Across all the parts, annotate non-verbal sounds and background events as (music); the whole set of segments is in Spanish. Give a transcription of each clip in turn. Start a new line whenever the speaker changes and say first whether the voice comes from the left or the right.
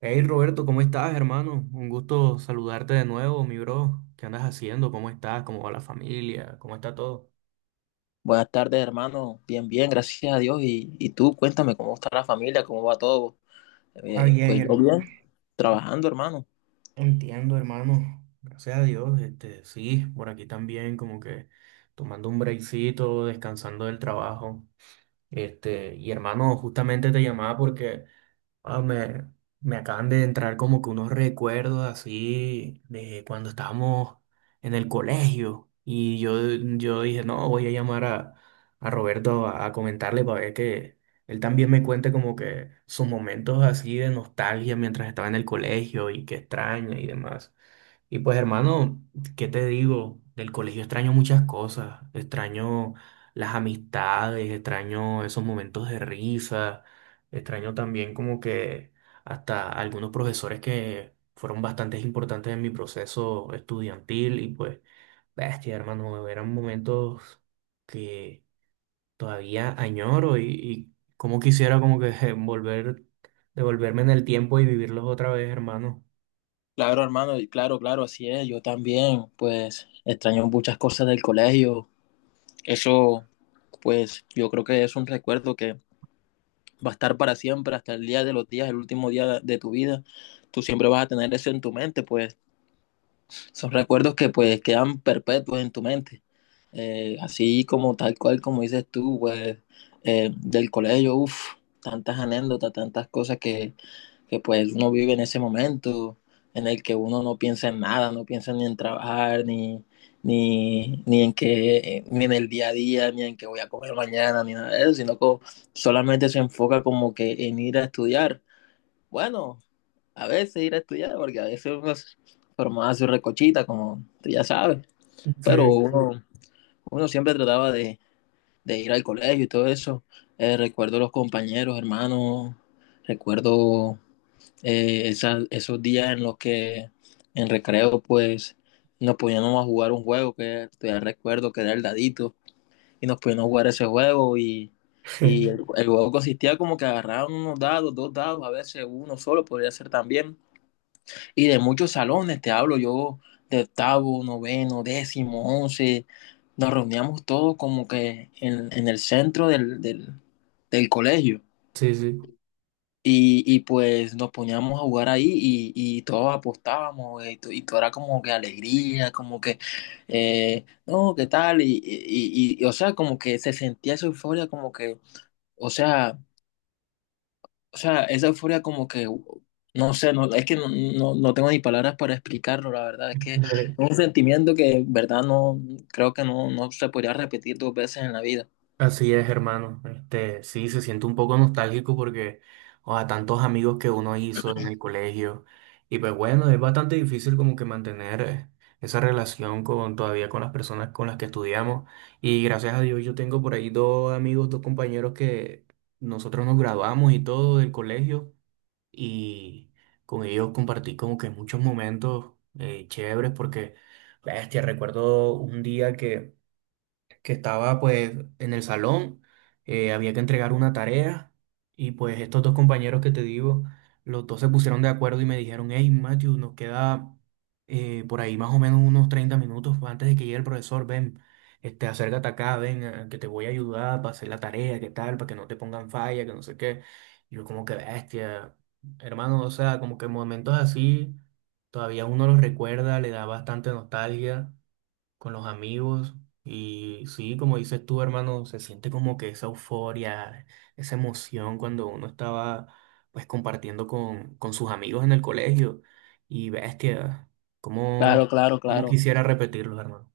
right: Hey Roberto, ¿cómo estás, hermano? Un gusto saludarte de nuevo, mi bro. ¿Qué andas haciendo? ¿Cómo estás? ¿Cómo va la familia? ¿Cómo está todo?
left: Buenas tardes, hermano. Bien, bien, gracias a Dios. Y tú, cuéntame cómo está la familia, cómo va todo.
right: Ah,
left: Eh,
right: bien,
left: pues yo
right: hermano.
left: bien, trabajando, hermano.
right: Entiendo, hermano. Gracias a Dios. Sí, por aquí también como que tomando un breakcito, descansando del trabajo. Y hermano, justamente te llamaba porque Ah, me, me acaban de entrar como que unos recuerdos así de cuando estábamos en el colegio. Y yo dije, no, voy a llamar a Roberto a comentarle para ver que él también me cuente como que sus momentos así de nostalgia mientras estaba en el colegio y que extraña y demás. Y pues hermano, ¿qué te digo? Del colegio extraño muchas cosas, extraño las amistades, extraño esos momentos de risa, extraño también como que hasta algunos profesores que fueron bastante importantes en mi proceso estudiantil. Y pues, bestia hermano, eran momentos que todavía añoro, y como quisiera como que (laughs) volver, devolverme en el tiempo y vivirlos otra vez, hermano.
left: Claro, hermano, y claro, claro, así es. Yo también, pues extraño muchas cosas del colegio. Eso, pues yo creo que es un recuerdo que va a estar para siempre, hasta el día de los días, el último día de tu vida. Tú siempre vas a tener eso en tu mente, pues. Son recuerdos que pues quedan perpetuos en tu mente. Así como tal cual como dices tú, pues del colegio, uff, tantas anécdotas, tantas cosas que pues uno vive en ese momento en el que uno no piensa en nada, no piensa ni en trabajar, ni en que, ni en el día a día, ni en que voy a comer mañana, ni nada de eso, sino que solamente se enfoca como que en ir a estudiar. Bueno, a veces ir a estudiar, porque a veces uno se formaba su recochita, como tú ya sabes, pero
right: Sí.
left: uno siempre trataba de ir al colegio y todo eso. Recuerdo los compañeros, hermanos, recuerdo esos días en los que en recreo pues nos poníamos a jugar un juego que todavía recuerdo que era el dadito y nos poníamos a jugar ese juego y el,
right: (laughs)
left: el juego consistía como que agarraban unos dados, dos dados, a veces uno solo podría ser también, y de muchos salones, te hablo yo de octavo, noveno, décimo, once, nos reuníamos todos como que en el centro del colegio
right: Sí, sí.
left: pues nos poníamos a jugar ahí y todos apostábamos y todo era como que alegría, como que, no, ¿qué tal? O sea, como que se sentía esa euforia, como que, o sea, esa euforia como que, no sé, no, es que no tengo ni palabras para explicarlo, la verdad, es que es
right: Eh,
left: un sentimiento que, en verdad, no, creo que no se podría repetir dos veces en la vida.
right: Así es, hermano. Sí, se siente un poco nostálgico porque o a tantos amigos que uno hizo en el colegio. Y pues bueno, es bastante difícil como que mantener esa relación con todavía con las personas con las que estudiamos. Y gracias a Dios yo tengo por ahí dos amigos, dos compañeros que nosotros nos graduamos y todo del colegio. Y con ellos compartí como que muchos momentos chéveres porque, bestia, recuerdo un día que estaba pues en el salón, había que entregar una tarea y pues estos dos compañeros que te digo, los dos se pusieron de acuerdo y me dijeron, hey Matthew, nos queda por ahí más o menos unos 30 minutos antes de que llegue el profesor, ven, acércate acá, ven, que te voy a ayudar para hacer la tarea, qué tal, para que no te pongan falla, que no sé qué. Y yo como que bestia, hermano, o sea, como que momentos así, todavía uno los recuerda, le da bastante nostalgia con los amigos. Y sí, como dices tú, hermano, se siente como que esa euforia, esa emoción cuando uno estaba pues compartiendo con sus amigos en el colegio. Y bestia, cómo,
left: Claro, claro,
right: cómo
left: claro.
right: quisiera repetirlo, hermano.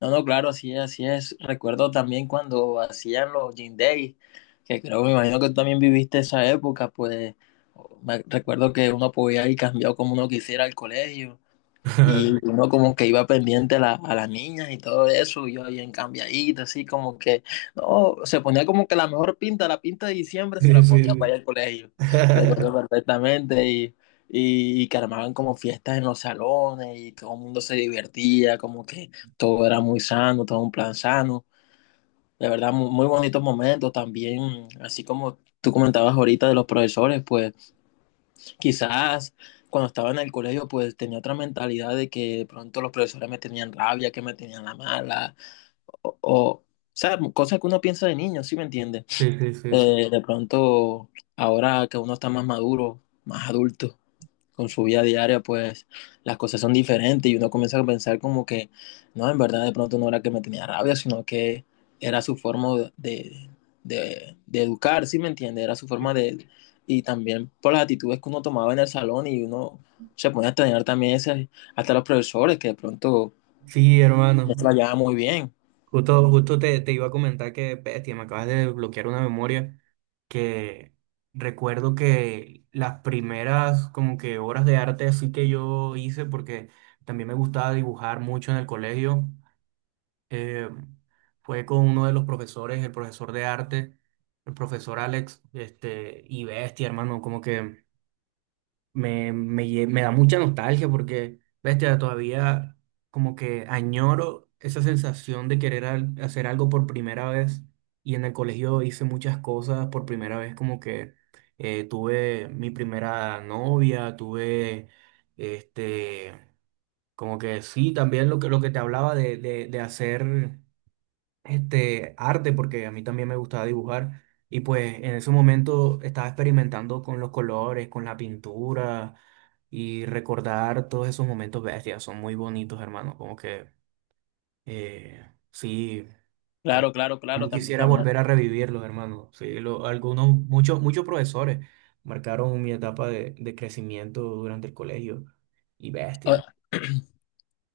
left: No, no, claro, así es, así es. Recuerdo también cuando hacían los Gym Days, que creo, me imagino que tú también viviste esa época, pues, me recuerdo que uno podía ir cambiado como uno quisiera al colegio. Y
right: (laughs)
left: uno como que iba pendiente a a las niñas y todo eso, y yo bien cambiadito, así como que, no, se ponía como que la mejor pinta, la pinta de diciembre se
right: Sí,
left: la
right: sí,
left: ponía para
right: sí.
left: ir al colegio, recuerdo perfectamente, y que armaban como fiestas en los salones, y todo el mundo se divertía, como que todo era muy sano, todo un plan sano, de verdad, muy, muy bonitos momentos también, así como tú comentabas ahorita de los profesores, pues quizás cuando estaba en el colegio, pues tenía otra mentalidad de que de pronto los profesores me tenían rabia, que me tenían la mala, o sea, cosas que uno piensa de niño, ¿sí me entiende?
right: (laughs) Sí, sí, sí,
left: De pronto, ahora que uno está más maduro, más adulto, con
right: sí.
left: su vida diaria, pues las cosas son diferentes y uno comienza a pensar como que, no, en verdad de pronto no era que me tenía rabia, sino que era su forma de educar, ¿sí me entiende? Era su forma de... Y también por las actitudes que uno tomaba en el salón y uno se ponía a extrañar también ese, hasta los profesores que de pronto
right: Sí,
left: no se
right: hermano.
left: la llevaban muy bien.
right: Justo, justo te iba a comentar que, bestia, me acabas de desbloquear una memoria que recuerdo que las primeras como que obras de arte así que yo hice, porque también me gustaba dibujar mucho en el colegio, eh, fue con uno de los profesores, el profesor de arte, el profesor Alex. Y bestia, hermano, como que me da mucha nostalgia porque, bestia, todavía como que añoro esa sensación de querer hacer algo por primera vez. Y en el colegio hice muchas cosas por primera vez, como que tuve mi primera novia, tuve este, como que sí, también lo que te hablaba de hacer arte, porque a mí también me gustaba dibujar. Y pues en ese momento estaba experimentando con los colores, con la pintura y recordar todos esos momentos bestias. Son muy bonitos, hermano. Como que sí, como,
left: Claro, claro, claro,
right: como
left: también,
right: quisiera
left: también.
right: volver a revivirlos, hermano. Sí, algunos, muchos, muchos profesores marcaron mi etapa de crecimiento durante el colegio. Y bestia.
left: Ah,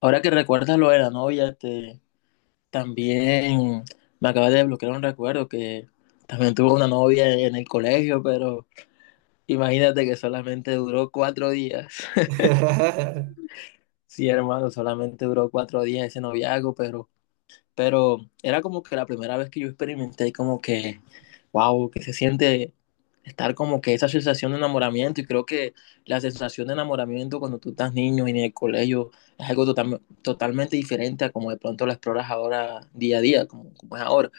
left: ahora que recuerdas lo de la novia, este, también me acaba de bloquear un recuerdo que también tuve una novia en el colegio, pero imagínate que solamente duró cuatro días. (laughs)
right: (laughs)
left: Sí, hermano, solamente duró cuatro días ese noviazgo, pero era como que la primera vez que yo experimenté como que, wow, que se siente estar como que esa sensación de enamoramiento y creo que la sensación de enamoramiento cuando tú estás niño y en el colegio es algo totalmente diferente a como de pronto la exploras ahora día a día, como es ahora.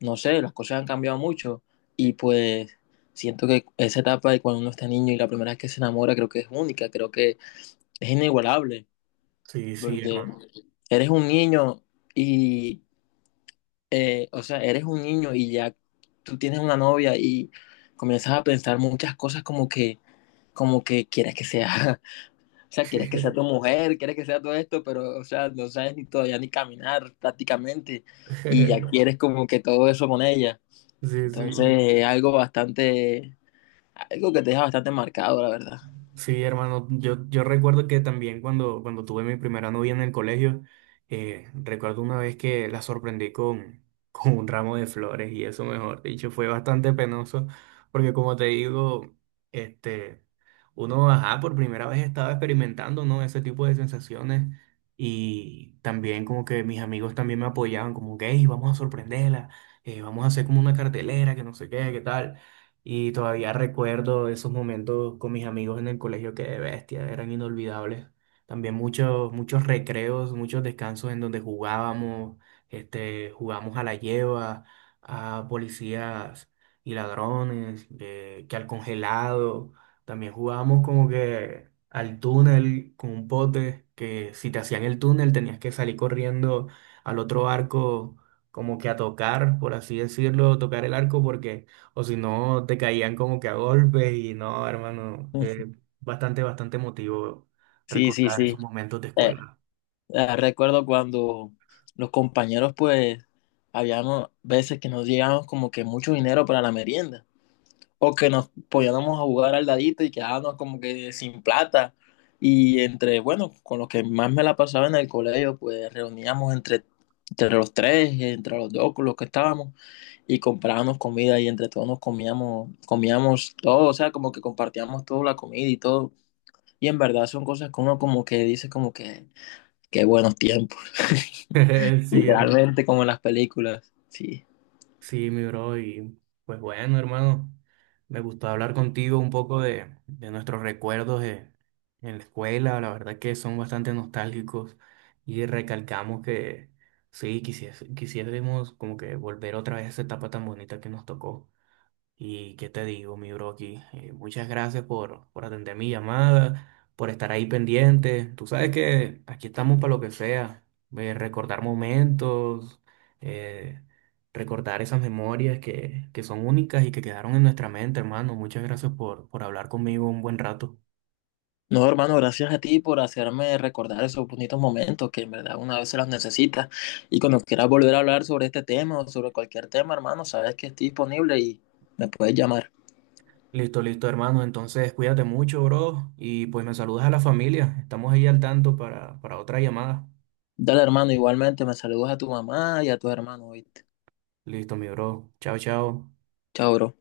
left: No sé, las cosas han cambiado mucho y pues siento que esa etapa de cuando uno está niño y la primera vez que se enamora creo que es única, creo que es inigualable
right: Sí, sí,
left: porque
right: hermano.
left: eres un niño y, o sea, eres un niño y ya tú tienes una novia y comienzas a pensar muchas cosas como que quieres que sea, (laughs) o sea, quieres que sea tu mujer, quieres que sea todo esto, pero, o sea, no sabes ni todavía ni caminar prácticamente y ya
right: (laughs)
left: quieres como que todo eso con ella.
right: Sí,
left: Entonces,
right: sí.
left: es algo bastante, algo que te deja bastante marcado, la verdad.
right: Sí, hermano, yo recuerdo que también cuando tuve mi primera novia en el colegio. Recuerdo una vez que la sorprendí con, (laughs) con un ramo de flores y eso, mejor dicho, fue bastante penoso porque como te digo, este, uno, ajá, por primera vez estaba experimentando, ¿no? Ese tipo de sensaciones. Y también como que mis amigos también me apoyaban como que, "Ey, vamos a sorprenderla, vamos a hacer como una cartelera, que no sé qué, qué tal. Y todavía recuerdo esos momentos con mis amigos en el colegio que de bestia, eran inolvidables. También muchos, muchos recreos, muchos descansos en donde jugábamos, jugamos a la lleva, a policías y ladrones, que al congelado. También jugábamos como que al túnel con un pote, que si te hacían el túnel tenías que salir corriendo al otro arco como que a tocar, por así decirlo, tocar el arco porque o si no, te caían como que a golpes. Y no, hermano,
left: (laughs)
right: bastante, bastante emotivo
left: Sí, sí,
right: recordar
left: sí.
right: esos momentos de
left: Eh,
right: escuela.
left: Recuerdo cuando los compañeros, pues, habíamos veces que nos llegábamos como que mucho dinero para la merienda, o que nos poníamos a jugar al dadito y quedábamos como que sin plata. Y entre, bueno, con los que más me la pasaba en el colegio, pues reuníamos entre, entre los tres, entre los dos, con los que estábamos, y comprábamos comida y entre todos nos comíamos, comíamos todo, o sea, como que compartíamos toda la comida y todo. Y en verdad son cosas que uno como que dice como que, qué buenos tiempos, (laughs)
right: (laughs) Sí, hermano.
left: literalmente como en las películas, sí.
right: Sí, mi bro, y pues bueno, hermano, me gustó hablar contigo un poco de nuestros recuerdos en la escuela, la verdad que son bastante nostálgicos y recalcamos que sí, quisiésemos como que volver otra vez a esa etapa tan bonita que nos tocó. Y qué te digo, mi bro, aquí. Muchas gracias por atender mi llamada, por estar ahí pendiente. Tú sabes que aquí estamos para lo que sea. Recordar momentos, eh, recordar esas memorias que son únicas y que quedaron en nuestra mente, hermano. Muchas gracias por hablar conmigo un buen rato.
left: No, hermano, gracias a ti por hacerme recordar esos bonitos momentos que en verdad una vez se los necesita. Y cuando quieras volver a hablar sobre este tema o sobre cualquier tema, hermano, sabes que estoy disponible y me puedes llamar.
right: Listo, listo, hermano. Entonces, cuídate mucho, bro. Y pues me saludas a la familia. Estamos ahí al tanto para otra llamada.
left: Dale, hermano, igualmente me saludas a tu mamá y a tus hermanos, ¿viste?
right: Listo, mi bro. Chao, chao.
left: Chao, bro.